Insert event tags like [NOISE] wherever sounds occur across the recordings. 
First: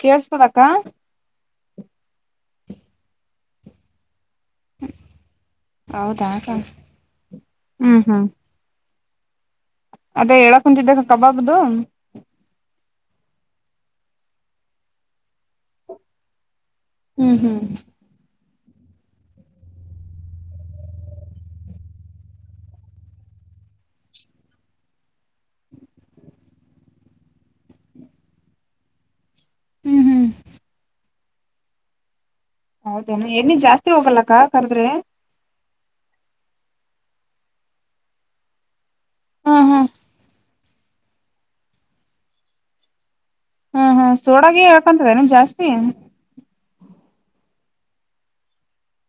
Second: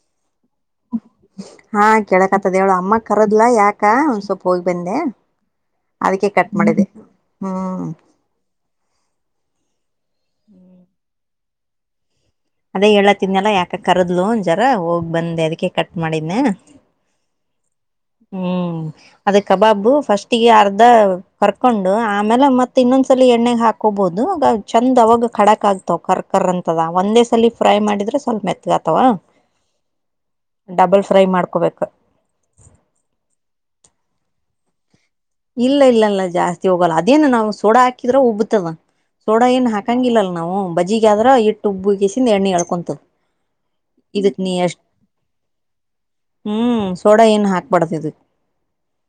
K ಹಾ ಕೇಳಕ್ತ್ತದೇವ್ಳ ಅಮ್ಮ ಕರದ್ಲಾ ಯಾಕ ಒಂದ ಸ್ವಪ ಹೋಗಿ ಬಂದೆ ಹೌದಾ ಅದಕ್ಕೆ ಅಕ್ಕ ಕಟ್ ಮಾಡಿದೆೆ ಹ್ಮ್ ಅದೇ ಹೇಳ ಕುಂತಿದ್ದ ಕಬಾಬ್ದು ಅದೇ ಹೇಳತನ್ನಲ್ಲ ಯಾಕ ಕರದ್ಲು ಜರ ಹೋಗ್ ಬಂದೆ ಅದಕ ಕಟ್ ಮಾಡಿದ್ನ ಹ್ಮ್ ಹ್ಮ್ ಹ್ಮ್ ಅದ ಕಬಾಬು ಫಸ್ಟ್ ಈಗ ಅರ್ಧ ಕರ್ಕೊಂಡು ಆಮೇಲೆ ಮತ್ತತ್ ಇನ್ನೊಂದ್ಸಲ ಎಣ್ಣಗ್ ಹಾಕ ಬಹುದು ಆ ಚಂದ್ ಅವಾಗ ಖಡಕ್ ಆಗ್ತವ ಕರ್ಕರ್ ಅಂತದ ಒಂದೇ [UNINTELLIGIBLE] ಮಾಡ್ರ ಸ್ ಹ್ಮ್ ಮ ಫ್ರೈ ಮಾಡ್ಕೋಬೇಕು ಹೌದೇ ಎ್ಣ ಜಾಸ್ತಿ ಹೋಗಲ್ಲಕ್ಕ ಕರ್ದ್ರೆ ಇಲ್ಲ ಇಲ್ಲ ಇಲ್ಲ ಜಾಸ್ತಿ ಹೋಗಲ್ಲ ಅದೇನು ನಾವು ಸೋಡ ಹಾಕಿದ್ರ ಉಬ್ಬತದ ಸೋಡಾ ಹ್ಮ್ ಏನ್ ಹಾಕಂಗಿಲ್ಲಲ್ ನಾವು ಬಜಗ ಆದ್ರ ಇಟ್ಟು ಉಬ್ಬ ಗಸಿಂದ ಎಣ್ಣೆ ಅಳ್ಕೊಂತ ಹ್ಮ್ ಹ್ಮ್ ಸೋಡಾಗೆ ಹೇಳ್ಕೊಂತರ ನಿಮ ಜಾಸ್ತಿ ಹ್ಮ್ ಸೋಡಾ ಏನು ಹಾಕಕ್ಬಾರತಿದ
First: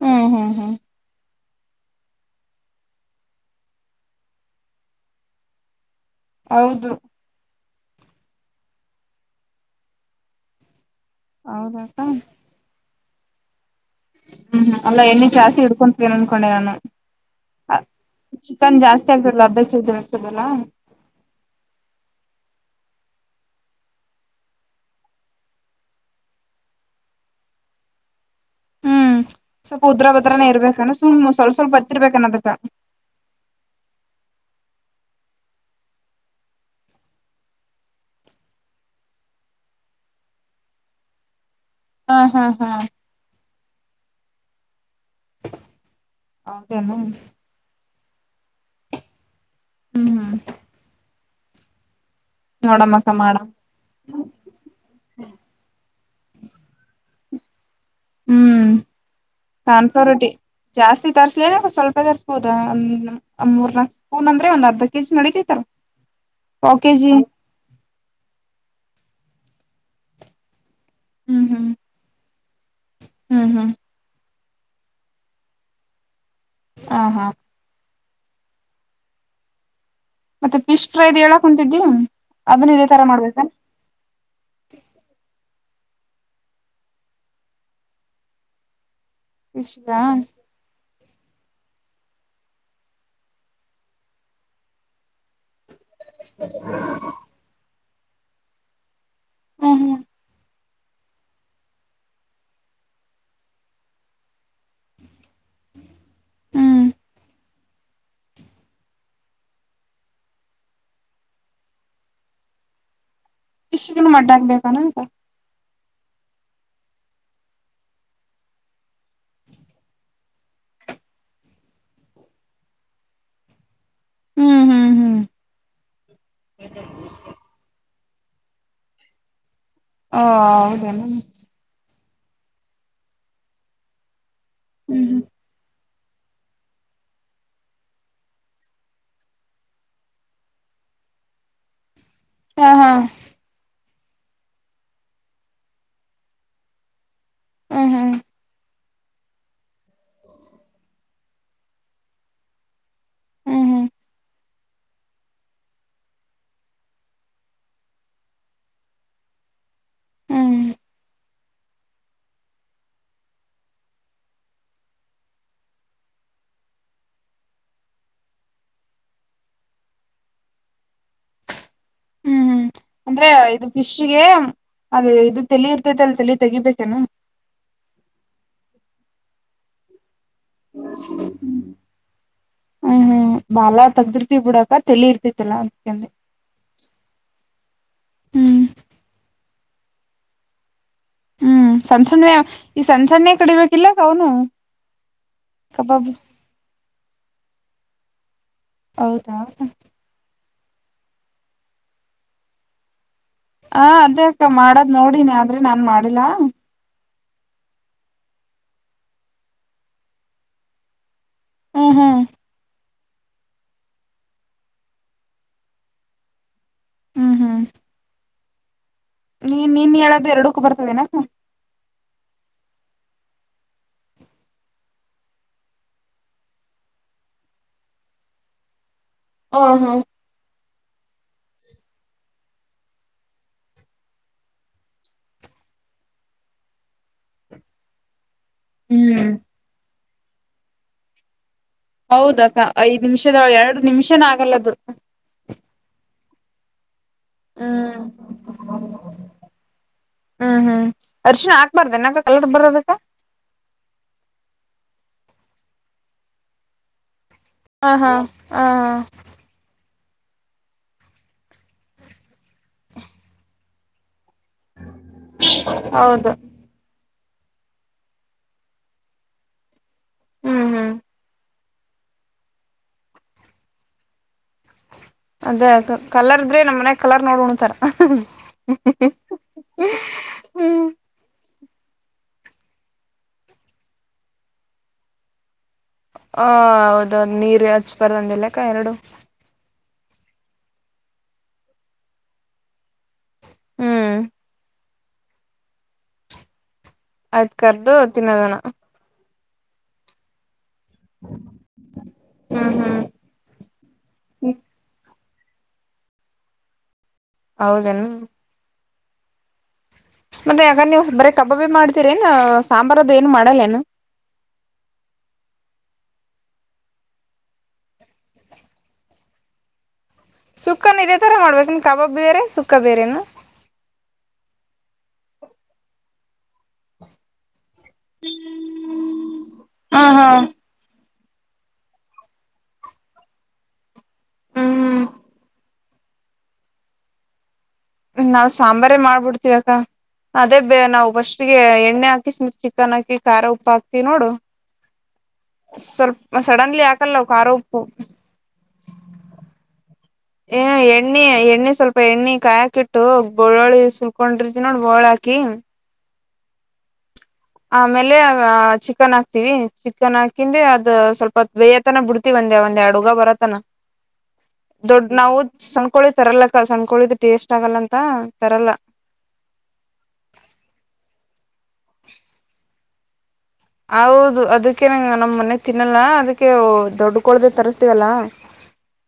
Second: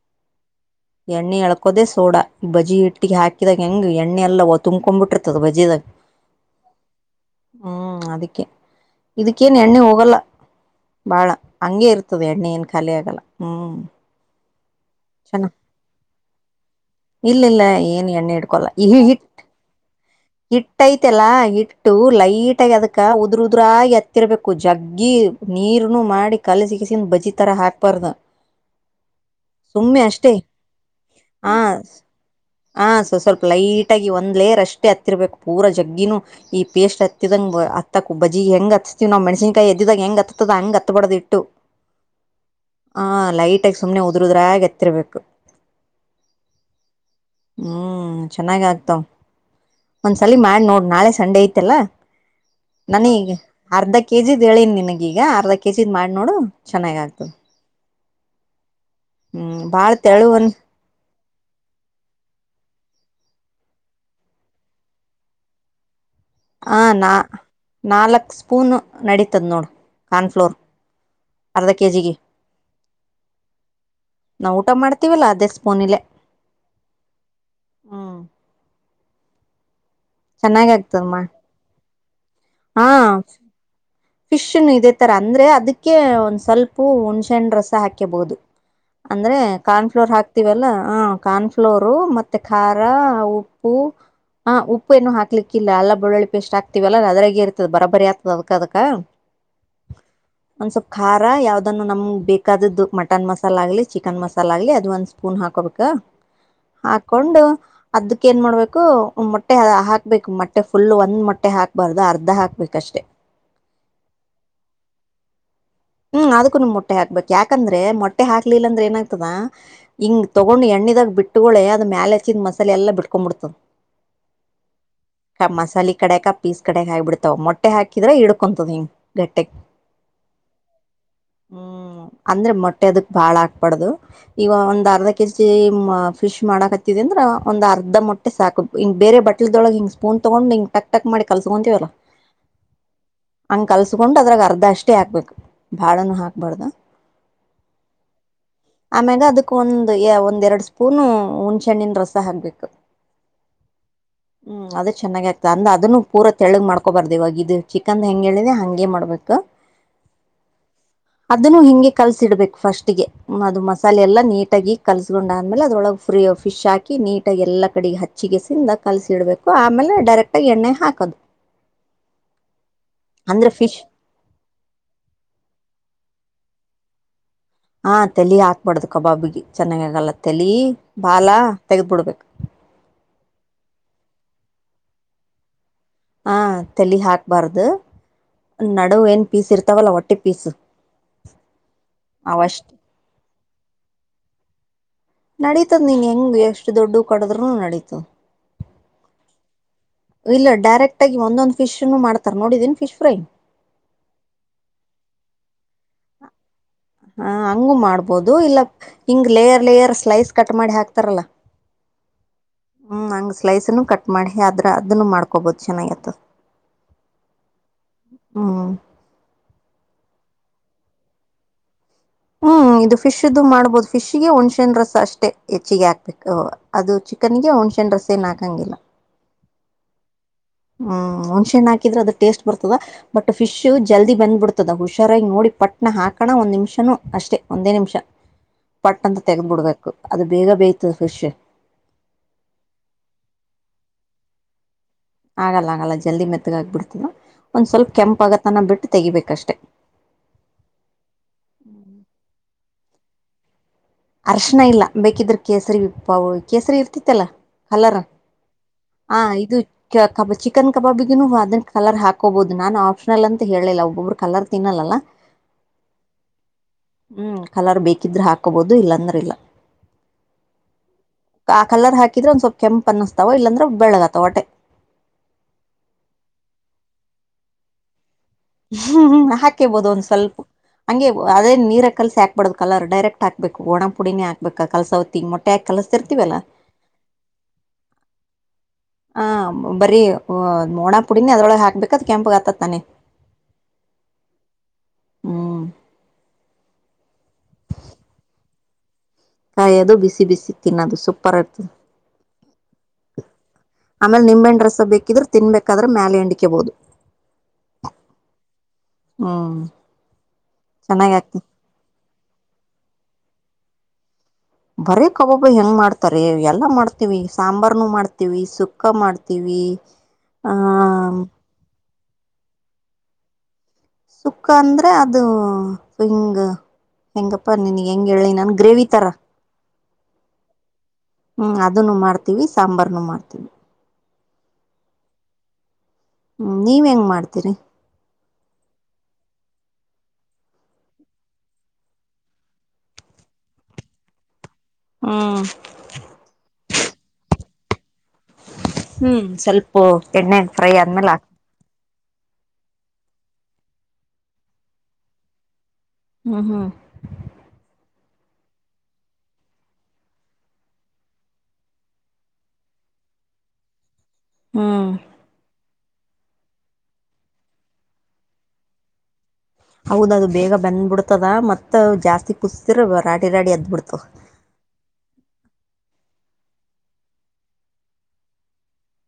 ಹ್ಮ್ ಹ್ಮ್ ಹ್ಮ್ ಎಣ್ಣೆ ಎಳಳ್ಕೋದೇ ಸೋಡಾ ಬಜಿ ಹಿಟ್ಟಿಗೆ ಹಾಕಿದಾಗ ಹೆಂಗ ಎಣ್ಣೆ ಎಲ್ಲ ತುಂಬ್ಕೊ ಬಿಟ್ಟಿರ್ತದ ಬಜಿದಾಗ ಹೌದು ಹ್ಮ್ ಅದಕ್ಕೆೇ ಇದಕ್ಕೇನ್ ಎಣ್ಣೆ ಹೋಗಲ್ಲ ಭಾಳ ಹಂಗೆ ಹೌದಕ್ಕ ಇರ್ತದೆ ಎಣ್ಣೆ ಏನು ಖಾಲಿ ಆಗಲ್ಲ ಹ್ಞೂ ಹ್ಮ್ ಹ್ಮ್ ಅಲ್ಲ ಎಣ್ಣೆ ಜಾಸ್ತಿ ಇಡ್ಕೊಂತೀ ಅನ್ಕೊಂಡೆ ನಾನು ಇಲ್ಲ ಇಲ್ಲ ಏನ್ ಎಣ್ಣೆ ಇಡ್ಕೊಲ್ಲ ಚಿಕನ್ ಈ ಜಾಸ್ತಿ ಹಿ ಆಗ್ತದಲ್ಲ ಅರ್ಧ ಕೆಜಿ ಆಗ್ತದಲ್ಲ ಹಿಟ್ಟಐತೆಲ್ಲಾ ಹಿಟ್ಟು ಲೈ ಈಟಾಗಿ ಅದಕ್ಕ ಉದ್ರ ಉದ್ರಾಗಿ ಎತ್ತಿರಬೇಕು ಜಗ್ಗಿ ನೀರ್ನು ಮಾಡಿ ಕಲಸ ಕಸ ಬಜಿ ಥರ ಹಾಕ್ಬಾರ್ದು ಹ್ಮ್ ಸ್ವಲ್ಪ ಉದ್ರಾ ಭದ್ರಾನೇ ಇರ್ಬೇಕಾನ ಸುಮ್ ಸ್ವಲ್ಪ ಸ್ವಲ್ಪ ಹ ಬತ್ತಿರ್ಬೇಕನ್ನದಕ್ಕ ಈ ಒಂದ್ ಲೇರ್ ಅಷ್ಟೇ ಹತ್ತಿರ್ಬೇಕು ಪೂರ ಜಗ್ಗಿನು ಈ ಪೇಸ್ಟ್ ಹತ್ತಿದಂಗ ಹತ್ತಕ್ ಬಜಿಗೆ ಹೆಂಗ್ ಹತ್ತತ ನಾವು ಮೆಣಸನಕೆಯಿ ಎದ್ದಿದಾಗ ಹೆಂಗ ಹತ್ತದ ಹಂಗ ಹತ್ತತ್ಬಡ್ದ ಇಟ್ಟು ಹಾ ಹಾ ಹಾ ಸುಮ್ನೆ ಉದುಉದ್ರದ್ರಾಗ ಎತ್ತಿರಬೇಕು ಹೌದೇನು ಹ್ಮ್ ಚೆನ್ನಾಗ ಆಗ್ತವ್ ಹ್ಮ್ ಒಂದ್ಸಲ ಮಾಡಿ ನೋಡ್ ನಾಳೆ ಸಂಡೆ ಐತೆಲ್ಲ ನೋಡ್ ನನೀಗ ಅರ್ಧ ಕೆಜಿದ್ ಹೇಳನಿ ನಿನಗೀಗ ಅರ್ಧ ಕೆಜಿದ್ ಮಾಡಿ ನೋಡು ಚೆನ್ನಾಗ ಆಗ್ತದೆ [INAUDIBLE] ಭಾಳ ಕಾನ್ಫ್ಲವ ತೆಳು ರೊಟ್ಟಿ ಒಂದು ಜಾಸ್ತಿ ತರ್ಸ್ಲೇನೆ ಸ್ವಲ್ಪ ತರ್ಬೋದ ಅ ಮೂರ್ ನಾಕ್ ಸ್ಪೂನ್ ಅಂದ್ರೆ ಒಂದ್ ಅರ್ಧ ಕೆಜಿ ನೆಡಿತೈತಲ್ಲ ಹ ನಾ ನಾಲ್ಕ್ ಸ್ಪೂನ್ ನೆಡೀತದ ನೋಡು ಕಾರ್ನ್ಫ್ಲೋರ್ ಹ್ಮ್ ಹ್ಮ್ ಅರ್ಧ ಕೆ ಜಿಗೆ ಹ್ಮ್ ಹ್ಮ್ ನಾವು ಊಟ ಮಾಡ್ತೀವಲ್ಲ ಅದೇ ಸ್ಪೋನಲೆ ಹ ಹಾ ಮತ್ತೆ ಚೆನ್ನಾಗಿ ಫಿಶ್ ಫ್ರೈ ಆಗ್ತದೆ ದು ಮಾ ಹೇಳಕ್ ಒಂದುಸತಿ ಅದನ್ನ ಇದೇ ತರ ಮಾಡ್ಬೇಕ ಫಿಶ್ ನು ಇದೇ ತರ ಅಂದ್ರೆ ಅದಕ್ಕೆ ಒಂದ್ ಸ್ವಲ್ಪ ಹುಣ್ಸೆ ರಸ ಹಾಕೇಬಹುದು ಅಂದ್ರೆ ಫಿಶ್ಗ ಕಾರ್ನ್ಫ್ಲೋರ್ ಹಾಕ್ತಿವಲ್ಲಾ ಹ ಕಾರ್ನ್ಫ್ಲೋರ್ ಮತ್ತೆ ಖಾರ ಉಪ್ಪು ಹ ಉಪ್ಪು ಏನು ಹಾಕಿ ಆಕ್ಲಿಕ್ಕಿಲ್ಲ ಎಲ್ಲ ಬೆಳ್ಳಿ ಪೇಸ್ಟ್ ಆಗ್ತತಿವಲ್ಲ ಅದ್ರಾಗೆ ಇರ್ತದ ಬರಾಬರಿ ಆತದ ಅದಕ್ಕ ಅದಕ ಹ್ಮ ಹ್ಮ ಒಂದ್ ಸ್ವಲ್ಪ್ ಖಾರ ಯಾವ್ದನ್ನು ನಮ್ಗ್ ಬೇಕಾದದ್ದು ಮಟನ್ ಮಸಾಲ ಆಗ್ಲಿ ಚಿಕನ್ ಮಸಾಲ ಆಗ್ಲಿ ಅದ ಒಂದ್ ಸ್ಪೂನ್ ಹಾಕ ಹಾಕೋಬೇಕು ಹ್ಮ್ ಹಾಕೊಂಡು ಅದಕ್ ಏನ್ ಮಾಡ್ಬೇಕು ಮೊಟ್ಟೆ ಹಾಕ್ಬೇಕು ಮೊಟ್ಟೆ ಫುಲ್ ಒಂದ್ ಮೊಟ್ಟೆ ಹಾಕ್ಬಾರ್ದು ಅರ್ಧ ಹಾಕ್ಬೇಕಷ್ಟೆ ಫಿಶ್ ಗುನು ಮೊಟ್ಟೆಬೇಕೇನ ಅಕ್ಕಾ ಹ್ಮ್ ಅದಕ್ಕೂಮ್ ಮೊಟ್ಟೆ ಹಾಕ್ಬೇಕಕ್ ಯಾಕಂದ್ರೆ ಮೊಟ್ಟೆ ಹಾಕ್ಲಿಲ್ಲ ಅಂದ್ರೆ ಏನಾಗ್ತದ ಹಿಂಗ ತಗೊಂಡ್ ಎಣ ಎಣ್ಣೆದಾಗ ಬಿಟ್ಟುಕುಡ್ಲೆ ಅದು ಮ್ಯಾಲ ಹಚ್ಚಿದ ಮಸಾಲೆ ಎಲ್ಲ ಬಿಟ್ಕೊಂಡ್ಬಿಡ್ತ ಹ್ಮ್ ಹ್ಮ್ ಹ್ಮ್ ಮಸಾಲೆ ಕಡೆಕ ಪೀಸ್ ಕಡೆ ಹಾಗ್ಬಿಡ್ತಾವ ಮೊಟ್ಟೆ ಹಾಕಿ ಹಕಿದ್ರೆ ಹಿಡ್ಕೊಂತದ ಹಿಂಗ್ ಗಟ್ಟೆಗ್ ಹಾ ಹೌದೇನು ಅಂದ್ರೆ ಮೊಟ್ಟೆ ಅದಕ್ ಬಾಳ ಹಾಕಬಾರದು ಈಗ ಒಂದ್ ಹ್ಮ್ ಅರ್ಧ ಹ್ಮ್ ಕೆಜಿ ಫಿಶ್ ಮಾಡಕತ್ತಿದ ಅಂದ್ರ ಒಂದ ಅರ್ಧ ಮೊಟ್ಟೆ ಸಾಕು ಹಿಂಗ ಬೇರೆ ಬಟ್ಲ್ದೊಳಗೆ ಹಿಂಗ್ ಸ್ಪೂನ್ ತಗೊಂಡು ಹಿಂಗ್ ಟಕ್ಟಕ್ ಮಾಡಿ ಮಾಡಿ ಕಲ್ಸ್ಕೊಂತೀವಲ್ಲ ಹಾ ಹಾ ಹಂಗ ಕಲ್ಸ್ಕೊಂಡು ಅದ್ರಾಗ ಅರ್ಧ ಅಷ್ಟೇ ಹಾಕ್ಬೇಕು ಬಾಳನು ಹಾಕ್ಬಾರ್ದ ಹ್ಮ್ ಹ್ಮ್ ಆಮ್ಯಾಗ ಅದಕ್ ಒಂದು್ ಒಂದ ಎರಡು ಸ್ಪೂನು ಹುಣ್ಸೆಣ್ಣನ್ ರಸ ಹಾಕ್ಬೇಕು ಹ್ಮ್ ಹ್ಮ್ ಹ್ಮ್ ಹ್ಮ್ ಅದದು ಚೆನ್ನಾಗ ಆಗ್ತ ಅಂದ ಅದನ್ನುೂ ಪೂರ ತೆಳಗ್ ಮಾಡ್ಕೋಬಾರ್ದು ಇವಾಗ ಇದು ಚಿಕನ್ದ ಹೆಂಗೆ ಹೇಳಿಲಿ ಹಂಗಗೆ ಮಾಡ್ಬೇಕು ಹ ಹ್ಮ್ [INAUDIBLE] ಅದನ್ನು ಹಿಂಗೆ ಕಲ್ಸಿ ಇಡ್ಬೇಕು ಫಸ್ಟ್ ಗೆ ಅದು ಮಸಾಲೆ ಎಲ್ಲಾ ನೀಟಾಗಿ ಕಲ್ಸ್ಕೊಂಡ್ ಆದ್ಮೇಲೆ ಅದೊಳಗೆ ಫ್ರೀಯ ಫಿಶ್ ಹಾಕಿ ನೀಟಾಗಿ ಎಲ್ಲ ಕಡೆಗೆ ಹಚ್ಚಿಗೆಸಿಂದ ಕಲಸಿಡಬೇಕು ಆಮೇಲೆ ಡೈರೆಕ್ಟಾಗಿ ಎಣ್ಣೆ ಹಾಕೋದು ಹ್ಮ್ ಅಂದ್ರೆ ಇದು ಫಿಶ್ಗೆ ಅದು ಅದು ತಲಿ ಇರ್ತೈದ ಅಲ್ ತಲಿ ತೆಗಿಬೇಕನು ಹ ತಲಿ ಹಾಕ್ಬಾರಡ್ದು ಕಬಾಬಿಗೆ ಚೆನ್ನಾಗ ಆಗಲ್ಲ ತಲಿ ಬಾಲ ತೆಗೆದಬಿಡ್ಬೇಕು ಬಿಡಕ ತಲ್ಲಿ ಇರ್ತಿತಿಲ ಹ ತಲಿ ಹಾಕ್ಬಾರ್ದು ಹ್ಮ್ ನಡು ಏನ್ ಪೀಸ್ ಇರ್ತ ಇರ್ತಾವಲ್ಲ ಹೊಟ್ಟಿ ಪೀಸ್ ಹ್ಮ್ ಸಣ್ಣ ಸಣ್ಣ ಅವಷ್ಟ ಈ ಸಣ್ಣ ಸಣ್ಣೇ ಕಡಿಬೇಕಿಲ್ಲಕ ಅವನು. ನಡೀತದ್ ನೀನ್ ಕಬಾಬ್ ಹೆಂಗ ಎಷ್ಟು ದೊಡ್ಡ ಕೊಡದ್ೂನು ನಡಿತದೆ. ಹೌದಾ. ಇಲ್ಲ ಡೈರೆಕ್ಟ್ ಆಗ ಒಂದೊಂದು ಫಿಶ್ನು ಮಾಡ್ತಾರೆ ನೋಡಿದೀಿ ಫಶ್ ಫ್ರೈ. ಹಾ ಅದೇ ಅಕ್ಕ ಮಾಡದ್ ನೋಡಿನಿ ಆದ್ರೆ ನಾನ್ ಮಾಡಿಲ್ಲಾ. ಹಾ ಹಂಗು ಮಾಡ್ಬೋದು ಇಲ್ಲ ಹಿಂಗ್ ಲೇಯರ್ ಲೇಯರ್ ಸ್ಲೈಸ್ ಕಟ್ ಮಾಡಿ ಹಾಕ್ತಾರಲ್ಲ. ಹ್ಮ್ ಹ್ಮ್. ಹ್ಞೂ ಹಂಗೆ ಸ್ಲೈಸನ್ನುೂ ಕಟ್ ಮಾಡಿ ಆದ್ರೆ ಅದನ್ನು ಮಾಡ್ಕೊಬೋದು ಚೆನ್ನಾಗಿತ್ತು. ಹ್ಮ್ ಹ್ಮ್. ಹ್ಮ. ನೀ ನೀನ್ ಹೇಳದು ಎರಡಕ್ಕೂ ಬರ್ತೋದೇನಕ್ಕ. ಹ್ಮ್ ಇದು ಫಿಶ್ ಇ ಮಾಡ್ಬಹುದು ಫಿಶ್ಗೆ ಒಣ್ೆನ್ ರಸ ಅಷ್ಟೇ ಹೆಚ್ಚಿಗೆ ಹಾಕ್ಬೇಕು ಅದು ಚಿಕನ್ಿಗೆ ಒ್. ಶೆಂಡ್ರಸೆ ನಕಂಗಿಲ್ಲ. ಹ ಹಾ. ಹ್ಮ್ ಹುಣಸೆ ಹಣ್ಣು ಹಾಕಿದ್ರೆದ ಟೇಸ್ಟ್. ಬರ್ತದ ಬಟ್ ಫಿಶ್ ಜಲ್ದಿ ಬಂದ್ಬಿಡ್ತದ ಹುಷಾರಾಗಿ ನೋಡಿ ಪಟ್ನ ಹಾಕಣ ಒಂದ್ ನಿಮಿಷನುೂ ಅಷ್ಟೇ. ಒಂದೇ ನಿಮಿಷ ಪಟ್ ಅಂತ ಹ್ಮ್ ತೆೆಗೆ ಬಿಡ್ಬೇಕು ಅದು ಬೇಗ ಬೇಯ್ತದೆ ಫಿಶ್. ಹೌದಕ್ಕ ಐದ್ ನಿಮಿಷದ ಎರಡು ನಿಮಿಷನ ಆಗಲ್ಲದು. ಆಗಲ್ಲ ಆಗಲ್ಲ ಜಲ್ದಿ ಮೆತ್ತಗಾಬಿಡ್ತದೆ. ಒಂದ್ ಹ್ಮ್ ಸ್ವಲ್ಪ ಕೆಂಪಗತನ ಬಿಟ್ಟು ತೆಗಿಬೇಕಷ್ಟೆ. ಹ್ಮ್ ಹ್ಮ್ ಅರ್ಶಿಣ ಹಾಕ್ಬಾರ್ದ ನನಾಗ ಕಲರ್ ಬರೋದ. ಹರೀಶಣ ಇಲ್ಲ ಬೇಕಿದ್ರ ಕೇಸರಿ ವಿಪ್ಪ ಕೇಸರಿ ಇರ್ತಿತ್ತಲ್ಲಾ. ಹ ಕಲರ್ ಹಾ ಹಾ ಹ ಇದು. ಕಬಾ ಚಿಕನ್ ಕಬಾಬಿಗುನು ಅದನ್ನ ಕಲರ್ ಹಾಕೋಬಹುದು ನಾನನ್ ಆಪ್ಷನಲ್ ಅಂತ ಹೇಳಿಲ್ಲ ಒಬ್ಬೊಬ್ರು. ಕಲರ್ ತಿನ್ನಲ್ಲಲ್ಲ ಹೌದು ಹ್ಮ್ ಕಲರ್ ಬೇಕಿದ್ರೆ ಹಾಕೋಬಹುದು. ಅದು ಇಲ್ಲಾಂದ್ರ ಇಲ್ಲ. ಹ್ಮ್ ಹ್ಮ್. ಆ ಕಲರ್ ಹಾಕಿದ್ರೆ ಒಂದ್ವಲ್ ಕೆಪ ಅನಸ್ತಾವ ಇಲ್ಲಂದ್ರ ಬೆಳಗತಾವ ಹೊಟೆ. ಅದೇ ಅ ಕಲರ್ ದ್ರೆ ನಮ್ಮ್ ಮನೆಗ ಕಲರ್ ನೋಡ್ ಉಣತರ. ಹ್ಮ್ ಹಾಕೇಬೋದು ಒಂದ್ ಸ್ವಲ್ಪ ಹಂಗೇ ಅದೇ. ನೀರ ಕಲ್ಸ ಹಾಕ್ಬಡ್ದ ಕಲರ್ ಡರೆಕ್ಟ್ ಹಾಕ್ಬೇಕು ಒಣ ಪುಡಿನೇ ಹಾಕ್ಬೇಕ ಕಸವಿಂಗಟ್ಟ. ಕಲಸ್ತಿರ್ತವಲ್ಲ ಆ ಹೌದೌದು ನೀರ್ ಹಚ್ಬಾರ್ದಂದಿಲ್ಲಕ್ಕ ಎರಡು ಹ ಬರಿ. ಹಓಹ್ಣ ಪುಡಿನಿ ಅದ್ರೊಳಗೆ ಹಾಕ್ಬೇಕಕ್ ಅ್ ಕೆಂಪಗ್ ಆತ್ ತಾನೆ. ಹ್ಮ್ ಹ್ಮ. ಆಯ್ತ್ ಕರ್ದು ತಿನ್ನೋದನ. ಕಾಯದು ಬಿಸಿ ಬಿಸಿ. ತಿನ್ನೋದು ಸೂಪರ್ ಇರ್ತದೆ ಹ್ಮ್ ಹ್ಮ್ ಆಮೇಲೆ ನಿಂಬೆಣ ರಸ ಬೇಕಿದ್ರೆ. ತಿನ್ಬೇಕಾದ್ರೆ ಮೇಲೆ ಎಂಡಿಕೆಬಹದು. ಹೌದಣ. ಹ್ಮ ಮತ್ತೆ ಯಗ ನೀವು ಬರ ಕಬಾಬಿ ಮಾಡ್ತೀರಿನ ಸಾಂಬಾರದ ಏನು ಮಾಡಲ್ಲೇನು. ಬರೇ ಕಬಬ ಹೆಂಗ್ ಮಾಡ್ತಾರೆ ಎಲ್ಲಾ ಮಾಡ್ತೀವಿ ಸಾಂಬಾರ್ನು ಮಾಡ್ತೀವಿ ಸುಕ್ಕ ಮಾಡ್ತಿವಿ. [INAUDIBLE] ಸುಕ್ಕನ್ ಇದೇ ತರ ಮಾಡ್ಬೇಕೇ ಕಬಾಬ್ಬಿ ಬೇರೆ ಸುಕ್ಕ ಬೇರೆೇನ. ಸುಕ್ಕ ಅಂದ್ರೆ ಅದು ಹಿಂಗ ಹೆಂಗಪ್ಪ ನಿನ. ಹೆಂಗ ಹೇಳಿ ನನ್ ಗ್ರೇವಿ ತರ. ಹಾ ಹಾ. ಹ್ಮ್ ಅದನ್ನು ಮಾಡ್ತೀವಿ ಸಾಂಬಾರ್ನು ಮಾಡ್ತೀವಿ. ಹ್ಮ್ ಹ್ಮ್ ನೀವ್ ಹೆಂಗ್ ಮಾಡ್ತೀರಿ ನಾವ್ ಸಾಂಬಾರೇ ಮಾಡ್ಬಿಡ್ತಿೀವಕ್ಕ ಅದೇ ಬ ನಾವು ಫಸ್ಟ್ಿಗೆ ಎಣ್ಣೆ ಹಾಕಿತ್ ಚಿಕನ್ ಹಾಕಿ ಖಾರ ಉಪ್ಪು ಹಾಕ್ತಿೀವಿ ನೋಡು ಹ್ಮ್ ಸ್ವಲ್ಪ ಸಡನ್ಲಿ ಹಾಕಲ್ಲ ಅವಖಾರ ಉಪ್ಪು ಹ್ಮ್ ಸ್ವಲ್ಪ ಎಣ್ಣೆ ಫ್ರೈ ಆದ್ಮೇಲೆ ಹಾಕ್ ಎಣ್ಣಿ ಕಾಯಾಕಿ ಇಟ್ಟು ಬಳ್ಳುಳಿ ಸುಲ್ಕೊಂಡಿರ್ತಿ ನೋಡ್ ಬೋಳ ಹಾಕಿ ಹ್ಮ್ ಹ್ಮ್ ಆಮೇಲೆ ಚಿಕನ್ ಹಾಕ್ತಿೀವಿ ಚಿಕನ್ ಹಾಕಿಂದೆ ಅದು ಸ್ವಲ್ಪ ಬೇಯತನ ಬಿಡ್ತಿೀ ಒಂದೆ ಅವ ಡುಗ ಬರಾನ ಹ್ಮ್ ದೊಡ್ಡ ನಾವು ಕಕಳಿ ತರಲ್ಲಕ್ಕ ಸಣ್ಣಕೋಳಿದ ಟೇಸ್ಟ್ ಆಗಲ್ಲ ಅಂತ ತರಲ್ಲ ಹೌದ ಅದು ಬೇಗ ಬಂದ್ಬಿಡ್ತದ ಮತ್ತ ಜಾಸ್ತಿ ಕುಸತಿರರಾ ಹೌದು ಅದಕ್ಕೆೇ ನಂಗ ನಮ್ ಮನೆ ತಿನ್ನಲ್ಲ ಅದಕ್ಕೆ ಅ ದೊಡ್ಡ ಕೊಡ್ದ ತರಿಸಸ್ತೀವಲ್ಲ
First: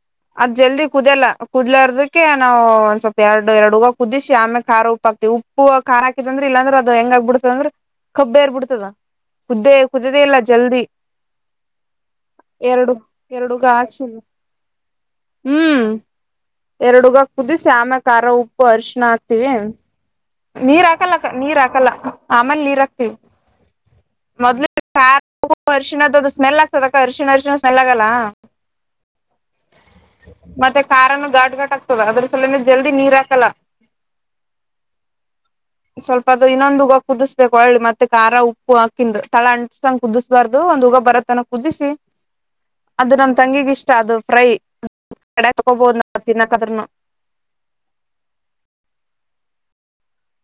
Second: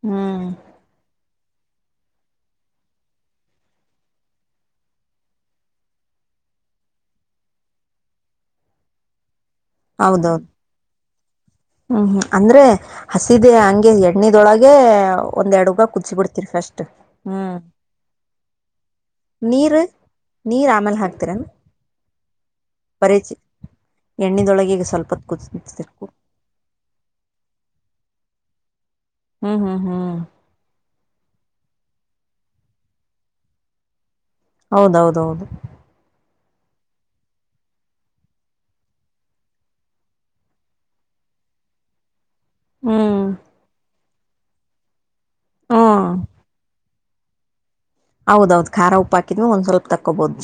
ಹ್ಮ್ ಅದ್ ಜಲ್ದಿ ಕುದ್ಯಲ್ಲ ಕುದ್ಲಾರದಕ್ಕೆ ನಾವು ಒಂದ್ ಸ್ವಲ್ಪ ಎರಡು ಎರಡುಗ ಕುದಿಸಿ ಆಮೇ ಖಾರ ಉಪ್ಪುಾಕ್ತಿವಿ ಉಪ್ಪು ಖಾರ್ ಹಾಕಿದಂದ್ರೆ ಇಲ್ಲ ಅಂದ್ರೆ ಅದು ಹೆಂಗಾಗ ಬಿಡ್ತದ ಅಂದ್ರ ಕಬ್ಬರ್ ಬಿಡ್ತದ ಕುದ್ದೇ ಕುದ್ದ್ದ ಇಲ್ಲ ಜಲ್ದಿ ಹ್ಮ್್ಮ್ ಅಂದ್ರೆ ಎರಡು ಹಸಿದ ಎರಡುಗ ಹಂಗೆ ಹಾಕ್ಸಿ ಎಣ್ಣಿದೊಳಗೆ ಒಂದ್ ಎರಡುಗ ಹ್ಮ್ ಕುದಿ ಬಿಡ್ತರಿ ಎರಡುಗ ಹಾ ಕುದಿ ಶ್ಯಾಮಾ ಖಾರ ಉಪ್ಪು ಅರ್ಶಣ ಹಾಕ್ತಿೀವಿ ನೀರ್ ನೀರ್ ಆಮೇಲೆ ಹಾಕಲ್ಲಕ್ಕ ಹಾಕ್ತಿರೇನ್ ನೀರ್ ಹಾಕಲ್ಲ ಆಮೇಲೆ ನೀರ್ ಹಾಕ್ತಿೀವಿ ಬರೀ ಚಿ ಎಣ್ಣಿದೊಳಗೆ ಈಗ ಸ ಸ್ವಲ್ಪತ್ ಕುದಸ್ಬೇಕು ಅರ್ಶಿಣದ್ದು ಸ್ಮೆಲ್ ಆಗ್ತದ ಅಕ್ಕ ಅರ್ಶಿ ಅರ್ಶಿ ಸ್ಮೆಲ್ ಆಗಲ್ಲ ಹ್ಮ್ ಹ್ಮ್ ಹ್ಮ್ ಾರನು ಾಟ್ ಾಟ್ ಆಗ್ತದ ಅದ್ರ ಸಲ ಜಲ್ದಿ ನೀರ್ಾಕಲ್ಲ ಹೌದೌದೌದು ದು ಇನ್ನೊಂದುಗ ಕುದಿಸ್ಬೇಕು ಒಳ್ಳೆ ಮತ್ತೆ ಖಾರ ಉಪ್ಪು ಕ ತಳ ಅಂಟ್ಸಂಗ ಕುದಿಸಬಾರ್ದು ಒಂದ್ ಉಗ ಬರ ತನ ಕುದಿಸಿ ಅದು ಹ್ಮ್ ನಮ ತಂಗಿಗ ಇಷ್ಟ ಅದು ಫ್ರೈ ತೋಬೋದು ಹ್ಮ್ ತಿನ್ನಕದ್ರ್ನು ಹೌದೌದು ಖಾರ ಉಪ್ಪ ಹಾಕಿದ್ೆ ಒಂದ್ ಸ್ವಲ್ಪ ತಕ್ಕೊಬಹೋದು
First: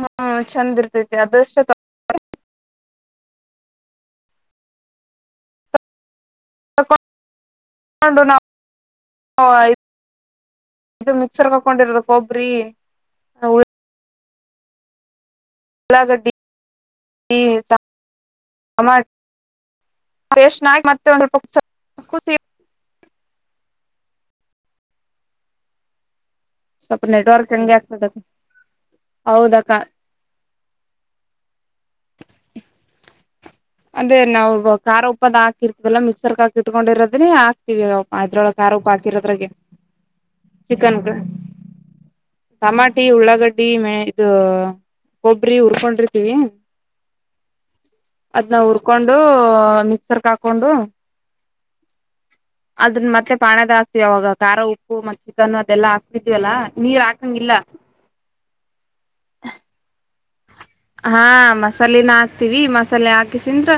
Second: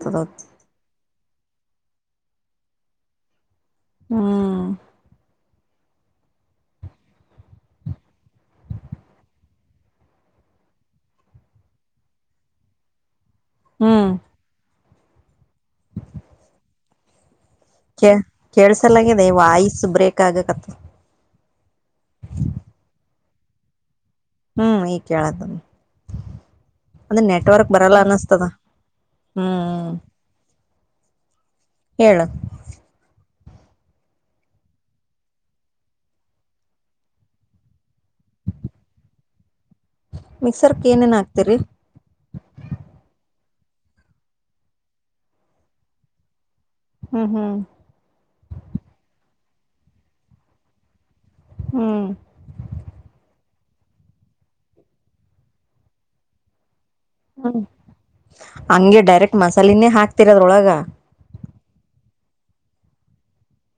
ಹಾ ಚಂದ ಇರ್ತೈತಿ ಅದಷ್ಟ ಹ್ಮ ು ನ ಇದು ಮಿಕ್ಸರ್ ಹಕೊಂಡಿರೋದು ಕೊಬರಿ ಹ್ಮ್ ಲ ಗಡಿ ಕೆ ಟಮ ಕೇಳ್ಸಲಾಗಿದೆ ವಾಯ್ಸ್ ಬ್ರೇಕ್ ಎಷ್ಟ ಆಗಕತ್ತ ಮತ್ತೆ ಕುಸ ಹ್ಮ್ ಈ ಕೇಳದ ಸ್ವಲ್ಪ ಅದ್ರ ನೆಟ್ವರ್ಕ್ ಹಂಗೆ ಬರಲ್ಲ ಆಗ್ತದ ಅನ್ನಸ್್ತದ ಹೌದಕ್ಕ ಹ್ಮ್ ಹೇಳಳು ಅಂದ್ರೆ ನಾವು ಖಾರ ಉಪ್ಪದ ಹಾಕಿರ್ತಿವಲ್ಲ ಮಿಕ್ಸರ್ ಕ ಹಾಕಿ ಇಟ್ಕೊಂಡಿರೋದ್ರೆ ಹಾಕ್ತಿವಿ ಅದ್ರೊಳ ಖ ಆರಪ ಹಾಕಿರದ್ರ ಮಿಕ್ಸರ್ಕ್ ಚಿಕನ್ ಏನೇನ್ ಹಾಕ್ತಿರಿ ಟಮಾಟಿ ಉಳ್ಳಾಗಡ್ ಡ್ಡಿ ಮ ಇದ ಗಬ್ರಿ ಉರ್ಕೊಂಡ್ರತಿೀವಿ ಹ್ಮ್ ಹ್ಮ್ ಅದ್ನ್ನ ಉುರ್ಕೊಂಡು ಮಿಕ್ಸರ್ ಕ ಹಾಕೊಂಡು ಹ್ಮ್ ಅದನ್ನ ಮತ್ತೆ ಪಾಣದಾಕ್ತಿೀವಿ ಅವಾಗ ಖಾರ ಉಪ್ಪು ಮತ್ ಚಿಕನ್ ಅದೆಲ್ಲ ಹಾಕ್ತಿದವಲ್ಲಾ ಹ್ಮ ಹಂಗೆ ಡೈರೆಕ್ಟ್ ಮಸಾಲೆಿನೇ ಹಾಕ್ತಿರದ್ರೊಳಗ ಹಾ ಮಸಾಲೆಿನ ಹಾ ಹವಿ ಮಸಾಲೆ ಹಾಕಿಸಿದ್ರ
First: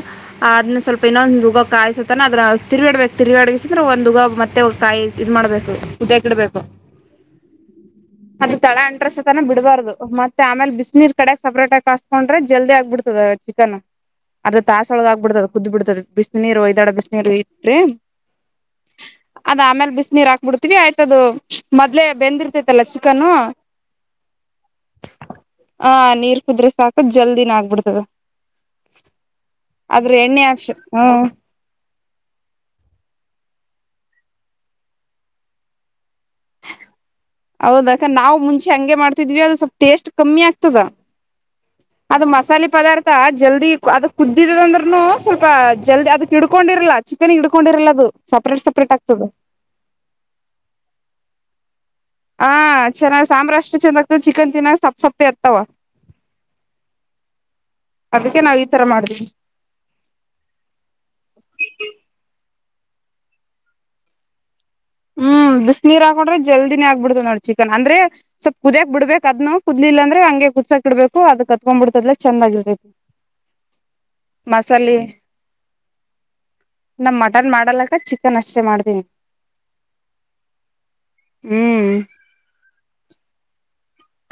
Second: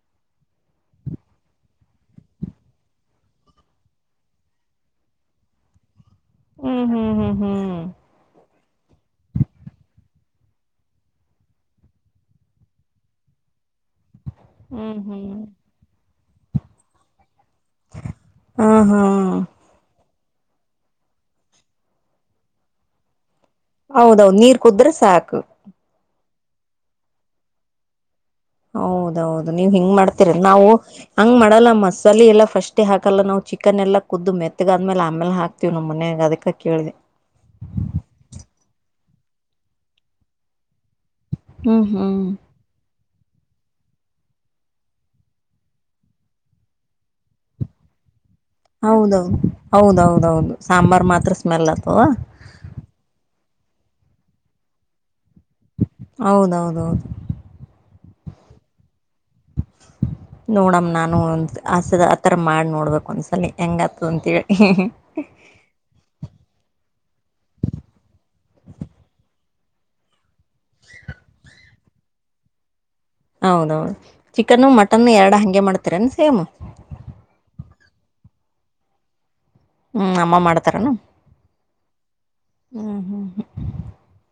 ಅದ್ನ್ನ ಸ್ವಲ್ಪ ಇನೊಂದು ಉಗ ಕಾಯಸತನ ಅದ ತಿರ್ಗಡ್ಬೇಕ ತಿರ್ಗಡ ಎಂದ್ರ ಒಂದ್ ಉಗಾ ಮತ್ತೆ ಒ ಕಾಯಿ ಇದ್ ಮಾಡ್ಬೇಕು ಇದ ಕಡ ಬೇಕು ಹ್ಮ್ ಹ್ಮ್ ಹ್ಮ್ ಹ್ಮ್ ಅ ಸ್ಥಳ ಅಂಟ್ರಸ್ತನ ಬಿಡಬಾರು ಮತ್ತೆ ಆಮೇಲೆ ಬಿಸಿನೀರ್ ಕಡೆ ಸಪ್ರೇಟ್ ಆ ಕಸ್ಕೊಂಡ್ರೆ ಜಲ್ದಿ ಆಗ್ಬಿಡ್ತದ ಚಿಕನ್ ಅದ ಹ್ಮ್ ತಾಸೊಳಗ ಹ್ಮ್ ಆಗ್ಬಿಡ್ತದ ಕುದ್ ಬಿಡ್ತದ ಬಿಸಿನೀರು ಒ್ದಾಡ ಬಿಸಿನೀರು ಇಟ್ರೆ ಹಾ ಹಾ ಬಿಡ್ತಿೀವಿ ಆಯ್ತದು ಮೊದ್ಲೆ ಬೆಂದಿರ್ತೈತಲ್ಲ ಚಿಕನ್ ಹೌದೌದ್ ನೀರ್ ಕುುದ್ರೆ ಸಾಕು ಆ ನೀರ್ ಕುದ್ರೆ ಸಾಕು ಜಲ್ದಿನ ಆಗ್ಬಿಡ್ತದ ಹೌದೌದು ನೀವ್ ಹಿಂಗ್ ಆದ್ರ ಮಾಡ್ತರ ಎಣ್ಣೆ ನಾವು ಹಾಕ್ಸ ಹ್ಮ್ ಹಂಗ್ ಮಾಡಲ್ಲ ಮಸಾಲ ಎಲ್ಲ ಫಸ್ಟ್ೇ ಹಾಕಲ್ಲ ನಾ್ ಚಿ ಚಿಕ್ಕನ್ ಎಲ್ಲ ಕ್ದು ಮೆತ್ತಗಾದ್ಮೇಲೆ ಆಮೇಲೆ ಹಾಕ್ತೀವಿ ನಮ್ಮ ಮನ್ಯಾಗ ಅದಕ್ಕೆ ಕೇಳಿದೆ ಹೌದಾಕ ನಾವು ಮುಂಚೆ ಹಂಗೆ ಮಾಡ್ತಿದ್ವಿ ಅದು ಸ್ವಲ್ಪ್ ಟೇಸ್ಟ್ ಕಮ್ಮಿ ಆಗ್ತದ ಹ್ಮ್ ಅದು ಹ್ಮ್ ಮಸಾಲೆ ಪದಾರ್ಥ ಮತ್ತ ಜಲ್ದಿ ಅದ ಕುದ್ದಿದದ ಅಂದ್ರರುನು ಸ್ವಲ್ಪ ಜಲ್ದಿ ಅದಕ್ ಇಡ್ಕೊಂಡಿರಲ್ಲ ಚಿಕನ್ ಇಿಡ್ಕೊಂಡಿರಲ್ಲ ಅದು ಸಪ್ರೇಟ್ ಸಪ್ರೇಟ್ ಆಗ್ತದ ಹೌದೌದು ಹೌದೌದೌದು ಸಾಂಬಾರ್ ಮಾತ್ರ ಸ್ಮೆಲ್ ಆತದೆ ಹಾ ಚೆನ್ನಾಗ ಸಾಂಬ್ರ ಅಷ್ಟ ಚಂದ ಆಗ್ತದೆ ಚಿಕನ್ ತಿಿನನ್ನಾಗ ಸಪ್ಪ ಸಪ್ಪು ಹೌದೌದೌದು ಅದಕ್ಕೆ ನಾವು ಈ ತರ ಮಾಡ್ದವಿ [INAUDIBLE] ನೋಡಮ್ಮ ನಾನು ಒ ಆಸದ ಆತರ ಮಾಡಿ ನೋಡ್ಬೇಕಕ್ ಒಂದ್ಸಲ ಹೆಂಗತು ಅಂತೇಳಿ ಹ್ಮ್ ಬಿಸ ನೀೀರ್ ಹಾಕೊಂಡ್ರೆ ಜಲ್ದಿನೇ ಆಗ್ಬಿಡ್ತದ ನೋಡ್ ಚಿಕನ್ ಅಂದ್ರೆ ಸ್ವಲ್ಪ್ ಕುದಿಯ್ಯಾಕ್ ಬಿಡ್ಬೇಕ ಅದ್ನು ಕುದ್ಿಲ್ಲಂದ್ರೆ ಹಂಗೆ ಕುುದಸಕ ಬಿಡ್ಬೇಕ ಅ ಕತ್ಕ್ ಬಿಡ್ತದಲ ಚಂದಾಗಿರ್ತತಿ ಹೌದೌದು ಚಿಕನ್ನು ಮಟನ್ನು ಎರಡು ಹಗೆ ಮಾಡ್ತೀರೇನು ಸೇಮು ಚಕ್ಕನ್ ಅಷ್ಟೇ ಮಾಡ್ತೀನಿ ಹ್ಮ್ ಅಮ್ಮ ಮಾಡ್ತಾರನು ಹ್ಮ್ ಹ್ಮ್ ಹ್ಮ್ ಹ್ಮ್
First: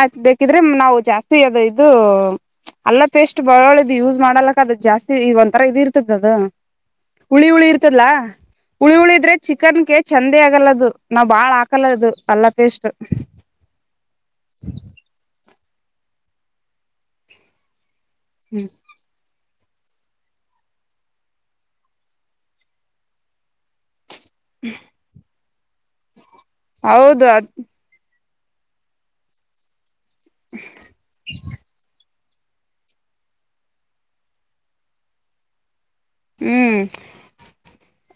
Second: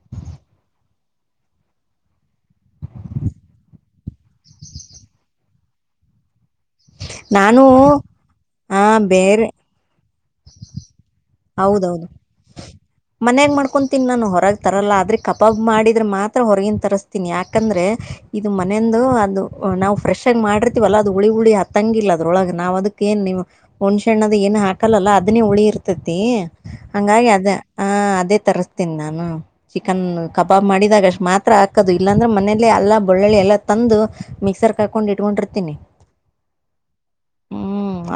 ಅ ಬೇಕಿದ್ರೆ ನಾವು ಜಾಸ್ತಿ ಅದು ಇದು ಅಲ್ಲ ಪೇಸ್ಟ್ ಬರಳದು ಯೂಸ್ ಮಾಡಲಕ್ಕ ಅದ ಜಾಸ್ತಿ ಈ ಒಂಥರ ಇದ ಇರ್ತದ ಅದು ಹುಳಿ ನಾನು ಹುಳಿ ಇರ್ತದಲ್ಲ ಆ ಹುಳಿ ಹುಳಿದ್ರೆ ಬೇರೆ ಚಿಕನ್ ಕ ಚಂದೆ ಆಗಲ್ಲದು ನಾವ್ ಬಾಳ್ ಹಾಕಲ್ಲ ಹೌದೌದು ಇದು ಅಲ್ಲ ಪಟೇಸ್ಟ್ ಮನ್ಯಾಗ ಮಾಡ್ಕೊತೀನಿ ನಾನು ಹೊರಗೆ ತರೋಲ್ಲ ಆದರೆೆ ಕಬಾಬ್ ಮಾಡಿದರೆೆ ಮಾತ್ರ ಹೊರಗಿನ ತರಿಸ್ತೀನಿ ಯಾಕಂದ್ರೆ ಇದು ಮನೆಯಂದು ಅದು ನಾವು ಫ್ರೆಶ ಆ ಮಾಡಿರ್ತಿವಲ್ಲ ಅದ ಹುಳಿುಳಿ ಹತ್ತಂಗಿಲ್ಲ ಅದ್ರೊಳ ನಾವ್ದಕ್ಕ ನ್ ನೀ್ ಒಣ್ಸೆಣ್ಣದ ಏನು ಹಾಕಲ್ಲಲ್ಲ ಅದನ್ನೇ ಉಳಿ ಇರ್ತತಿ ಹೌದು ಹಾಗಿ ಅದ ಅದ್ ಅದೇ ತರಿಸತೇನಿ ನಾನು ಚಿಕನ್ ಕಬಾಬ್ ಮಾಡಿದಾಗ ಮಾತ್ರ ಹಾಕದು ಇಲ್ಲಾಂದ್ರೆ ಮನೇಲ್ಲ ಎಲ್ಲಾ ಬಳ್ಳಳ್ಳಿ ಎಲ್ಲಾ ತಂದು ಮಿಕ್ಸರ್ ಕಾಕೊಂಡ್ ಇಟ್ಕೊಂಡಿರ್ತೀನಿ ಹ್ಮ್ ಹ್ಞೂ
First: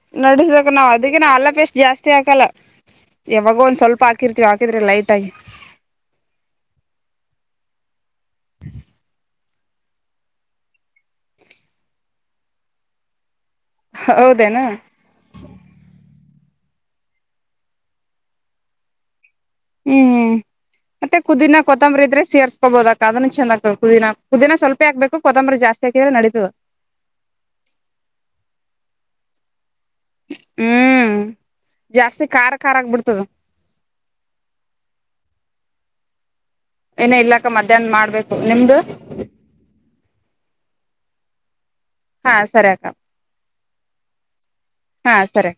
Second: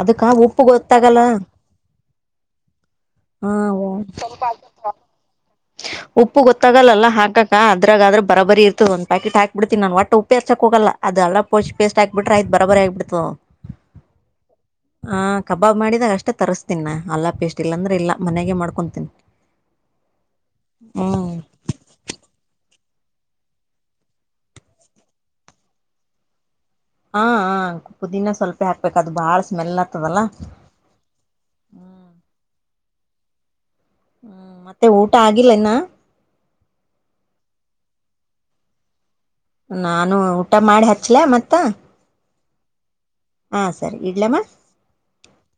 ಅದಕ್ಕೆ ಉಪ್ಪು ನಡಿತ್ತುದ ನಾವ್ ಗೊತ್ತಾಗಲ್ಲ ಅದಗನ ಅಲಪ ಎಷ್ಟ್ ಜಾಸ್ತಿ ಹಾಕಲ್ಲ ಯಾವಾಗೋ ಒಂದ್ ಹಾಂ ಸ್ವಲ್ಪ ಹಾಕಿರ್ತೀವ ಹಾಕಿದ್ರೆ ಲೈಟ್ ಆಗಿ ಉಪ್ಪು ಗೊತ್ತಾಗಲ್ಲಲ್ಲಾ ಹಾಕ ಅದ್ರಾಗ್ರ ಬರ ಬರಿ ಇರ್ತದ ಒಂದ್ ಪ್ಯಾಕೆಟ್ ಹಾಕ್ ಬಿಡ್ತಿನಿ ನನ್ ಒಟ್ಟ ಉಪ ಹಾರ್ಸಕ ಹೋಗಲ್ಲ ಅಲ ಪೋ ಪೇಸ್ಟ್ ಹಾಬ ಬಿ್ರ ಆಯತ ಬರ ಬರಿ ಆಗ್ಬಿತು ಹೌದೇನಾ ಹ ಕಬಾಬ್ ಮಾಡಿದಾಗ ಅಷ್ಟ ತರಿಸ್ತೀನ ಆಲ ಪೇಸ್ಟ್ ಇಲ್ಲಾಂದ್ರೆ ಇಲ್ಲ ಮನೆಯಗೆ ಮಾಡ್ಕೊತೀನಿ ಹ್ಮ್ ಹ್ಮ್ ಮತ್ತೆ ಕುದಿನ ಕೊತ್ತಂಬರಿ ಇದ್ರೆ ಸೇರ್ಸ್ಕೋಬಹದ ಅದಕ್ಕೆ ಚಂದ ಆಗ್ತದ ಪುದಿನ ಕ ಪುದಿನನಾ ಸ್ವಲ್ಪ ಆಗ್ಬೇಕು ಕೊೊಂಬರಿ ಜಾಸ್ತಿ ಆಾಿದ ನಡಿತತದೆ ಹಾ ಹ ಪುದೀಿನ ಸ್ವಲ್ಪೇ ಹಾಕ್ಬೇಕು ಅದು ಬಾಳ್ ಸ್ಮೆಲ್. ಆತದಲ್ಲ ಹ್ಮ್ ಹ್ಮ್ ಜಾಸ್ತಿ ಖಾರ ಖಾರ ಆಗ್ಬಿಡ್ತದ. ಹ್ಮ್ ಮತ್ತೆ ಊಟ ಆಗಿಲ್ಲ ಇನ. ಏನ ಇಲ್ಲಾಕ್ಕ ಮಧ್ಯಾಹ್ನ ಮಾಡ್ಬೇಕು ನಿಮ್ದು ನಾನು ಊಟ ಮಾಡಿ ಹಚ್ಲ ಮತ್ತ ಹಾ ಸರಿ ಅಕ್ಕ ಹಾ ಸರಿ ಇಡ್ಲಮ್ಮ. ಹಾ ಸರಿ